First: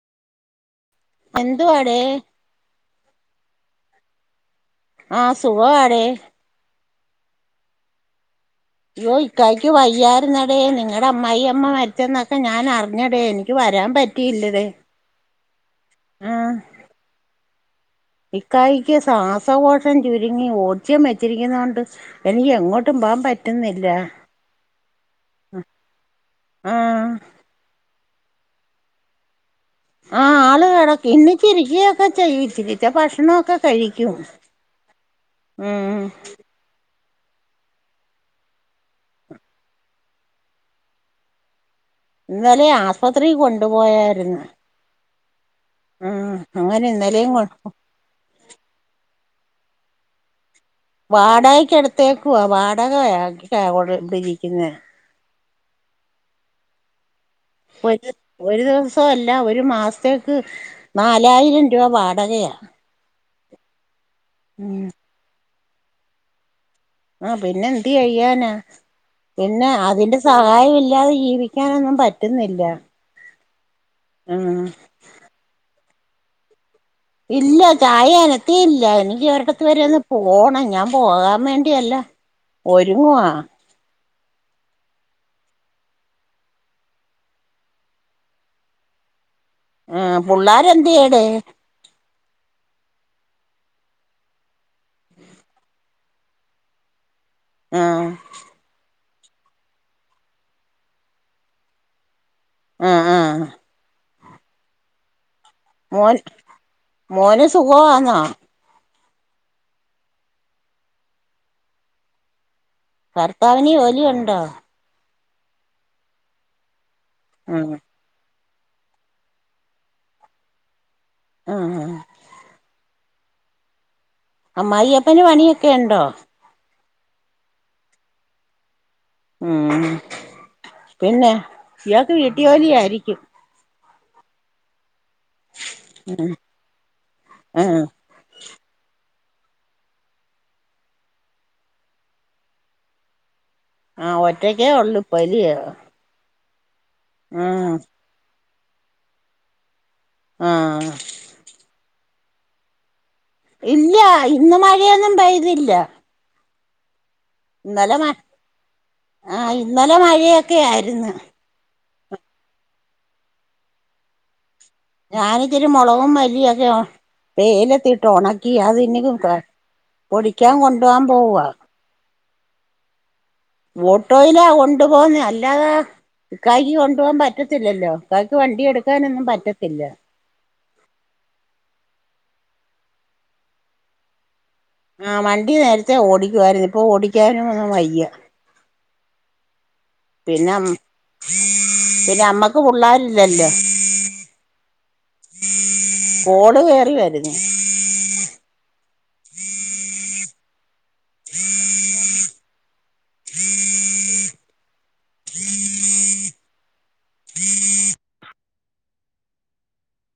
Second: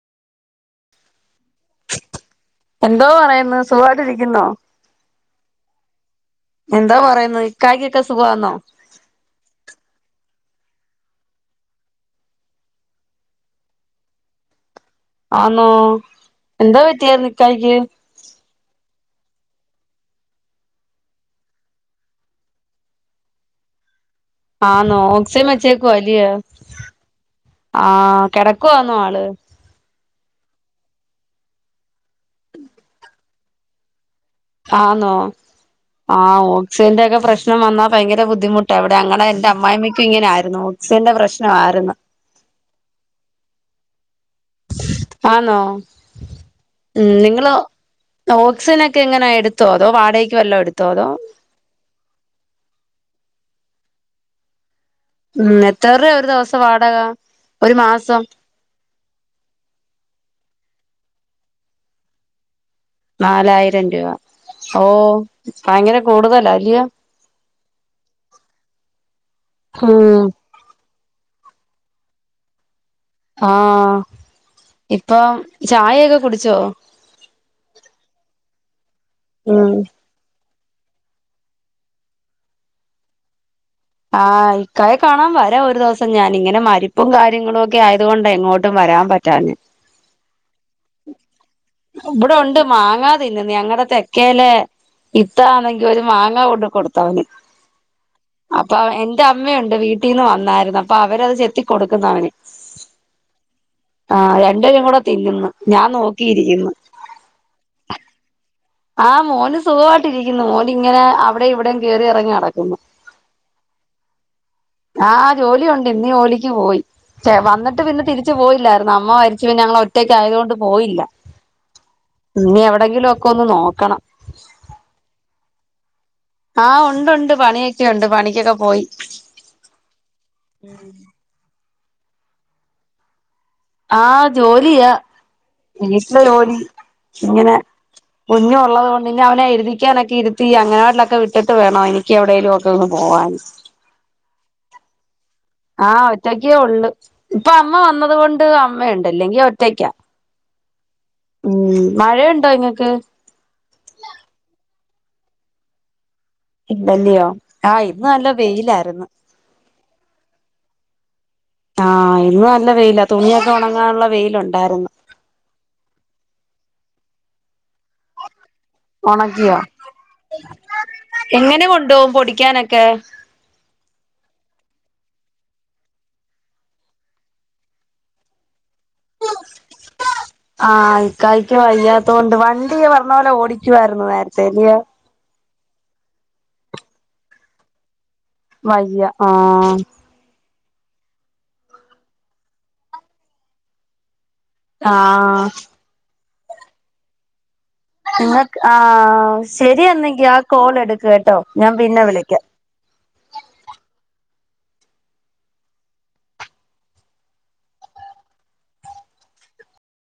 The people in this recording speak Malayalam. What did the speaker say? എന്തുവാടെ എന്തോ പറയുന്ന് സുഖവായിട്ടിരിക്കുന്നോ ആഹ് സുഖവാടീ എന്തോ പറയുന്നു ഇക്കായ്ക്കൊക്കെ സുഖവാന്നോ അയ്യോ ഇക്കായ്ക്ക് വയ്യായിരുന്നടേ നിങ്ങടമ്മായി അമ്മ മരിച്ചെന്നൊക്കെ ഞാനറിഞ്ഞടേ എനിക്ക് വരാൻ പ റ്റിയില്ല ടേ ആന്നോ.. എന്തോ പറ്റിയന്നിക്കായ്ക്ക് ഇക്കായ്ക്ക് ശ്വാസകോശം ചുരുങ്ങി ഓക്സിജൻ വെച്ചിരിക്കുന്നോണ്ട് എനിക്കെങ്ങോട്ടും പോവാൻ പറ്റുന്നില്ല ആന്നോ ഓക്സിജൻ വെച്ചേക്കുവ അല്ലെയോ ആഹ് ആഹ് കെടക്കുവാന്നോ ആള് ആഹ് ആള് കെടക്ക്‌ എണീച്ചിരിക്കയൊക്കെ ചെയ്യു. ച്ചിരിച്ചെ ഭക്ഷണൊവൊക്കെ കഴിക്കും ആന്നോ ഉം ആഹ് ഓ ക്സിജന്റെക്കെ പ്രശ്നം വന്നാ ഭയങ്കര ബുദ്ധിമുട്ട ഇവിടെ ഞങ്ങളെ ന്റെമ്മായിമ്മക്കും ഇങ്ങനായിരുന്നു, ഓക്സിജന്റെ പ്രശ്നം ആയിരുന്നു ഇന്നലെ ആസ്പത്രീ കൊണ്ടു പോയായിരുന്ന് ആന്നോ ഉം അങ്ങനെ ഉം ഇന്നലെയും കൊ നിങ്ങള് [unintelligible] ഓക്സിജനൊക്കെ എങ്ങനാ എടുത്തോ, അതോ വാടകക്ക് വല്ല എടുത്തോ അതോ വാടകക്കെടുത്തേക്കുവ വാടകയാ ക്കാ കൊട് ട്ടിരിക്കുന്നെ ഉം എത്ര രൂപ്യാ ഒരു ദിവസ്ത്തെ വാടക ഒരു ഒര് മാസം ഒരു ദിവസം അല്ല ഒരു മാസ്ത്തേക്ക് നാലായിരം രൂപ വാടകയാ നാലായിരം രൂപ, ഉം ഓഹ് ഭയങ്കര കൂടുതലാ അല്ലിയോ ആഹ് പിന്നെന്ത് ചെയ്യാനാ പിന്നെ അതിന്റെ ഉം സഹായം ഇല്ലാതെ ജീവി ക്കാനൊന്നും പറ്റുന്നില്ല ആഹ് ഉം ഇപ്പം ചായയൊക്കെ കുടിച്ചോ ഇല്ല ചായ അനത്ത ഇല്ല എനിക്ക് ഒരിടത്ത് ഉം വരെ ഒന്ന് പോണം ഞാൻ പോകാൻ വേണ്ടിയല്ല ഒരുങ്ങുവാ ആഹ് ഇക്കായെ കാണാൻ വരാം ഒരു ദിവസം ഞാൻ. ഇങ്ങനെ മരിപ്പും കാര്യങ്ങളും ഒക്കെ ആയത് കൊണ്ട എങ്ങോട്ടും വരാൻ പ റ്റാഞ്ഞെ ആഹ് പുള്ളോര എന്തെടെ ഇവിടെ ഉണ്ട് മാങ്ങാ തിന്നന്ന് ഞങ്ങടെ തെക്കേലെ ഇത്താ ആണെങ്കിൽ ഒരു മാങ്ങ കൊണ്ട് കൊടുത്തവന് ആഹ് അപ്പൊ എന്റെ അമ്മയുണ്ട് വീട്ടിൽ നിന്ന് വന്നായിരുന്നു അപ്പൊ അവരത് ചെത്തി കൊടുക്കുന്നവന് ആ ആ ആഹ് രണ്ട പേരും കൂടെ തിന്നുന്നു ഞാൻ മോൻ നോക്കിയിരിക്കുന്നു മോന് സുഖവാന്നോ ആഹ് മോന് സുഖമായിട്ട് ഇരിക്കുന്നു മോന് ഇങ്ങനെ അവിടെ ഇവിടെയും കേറി ഇറങ്ങി നടക്കുന്നു ഭർത്താവിന് ജോലിയുണ്ടോ ആഹ് ആ ജോലിയുണ്ട് ഇന്നീ ജോലിക്ക് പോയി ചെ ഉം വന്നിട്ട് പിന്നെ തിരി ച്ച് പോയില്ലായിരുന്നു അമ്മ മരിച്ചു പിന്ന ഞങ്ങ ഒറ്റക്കാ യത് കൊണ്ട് പോയില്ല ആഹ് ഇനി എവിടെങ്കിലും ഒക്കെ ഒന്ന് നോക്കണം ആമ്മായി അപ്പന് പണിയൊക്കെ ഒണ്ടോ ആഹ് ഉണ്ട് ഉണ്ട് പണിയൊക്കെണ്ട് പണിക്കൊക്കെ പോയി ഉമ് പിന്നെ ഇയാക്ക് വീട്ട് ജോലിയായിരിക്കും ആഹ് ജോലിയാ വീട്ടിലെ ജോലി ഇങ്ങനെ ആഹ് കുഞ്ഞുള്ളള്ളത് കൊണ്ട് ഇനി അവനെ എഴുതിക്കാനൊക്കെ ഇരുത്തി അങ്ങനാട്ടിലൊക്കെ വിട്ടിട്ട് വേണം എനിക്ക് എവിടെേലുമോക്കെ ഒന്ന് പോവാൻ ആഹ് ഒറ്റക്കേ ഉള്ളു പ്പലിയോ ആഹ് ഒറ്റക്കേ ഉള്ളു ഇപ്പൊ അമ്മ വന്നത് കൊണ്ട് അമ്മയുണ്ട് അല്ലെങ്കി ഒറ്റക്കാ ആഹ് ഉംമ് മഴയുണ്ടോ ങ്ങൾക്ക് ഇല്ല ഇന്ന് മഴയൊന്നും പെയ്തില്ല ഇന്തല്ലയോ ഇന്നലെ മ ആഹ് ഇന്നലെ മഴയൊക്കെ ആയിരുന്നു ആഹ് ഇന്ന് നല്ല വെയില തുണിയൊക്കെ ഉണങ്ങാനുള്ള വെയിലുണ്ടായിരുന്നു ഞാനിച്ചിരി മോളകും മല്ലിയൊക്കെ ഒ വെയ്ലത്തിട്ട് ഉണക്കി അത് ഇനി ഉണക്കിയോ പൊടിക്കാൻ കൊണ്ടുപോകാൻ പോവാ എങ്ങനെ കൊണ്ടോകും പൊടിക്കാനൊക്കെ ഓട്ടോയിലാ കൊണ്ടു പോന്നെ അല്ലാതെ ഇക്കയ്ക് കൊണ്ടുപോവാൻ പറ്റത്തില്ലല്ലോ കായ്ക്ക് വണ്ടി എടുക്കാനൊന്നും പറ്റത്തില്ല ആഹ് ഇക്കയ്ക് വയ്യാത്തൊണ്ട് വണ്ടി പറഞ്ഞ പോലെ ഓടിക്കുവായിരുന്നു നേരത്തെ ല്യ ആഹ് വണ്ടി നേരത്തെ ഓടിക്കുവായിരുന്നു ഇപ്പൊ ഓടിക്കാനും ഒന്നും വയ്യ വയ്യ ആഹ് പിന്നമ്മ് പിന്നമ്മക്ക് പുള്ളാരില്ലല്ലോ ആഹ് കോള് കേറി വരുന്നു നിങ്ങക് ആഹ് ശരിയന്നെങ്കി ആ കോളെടുക്ക് കേട്ടോ ഞാൻ പിന്നെ വിളിക്കാം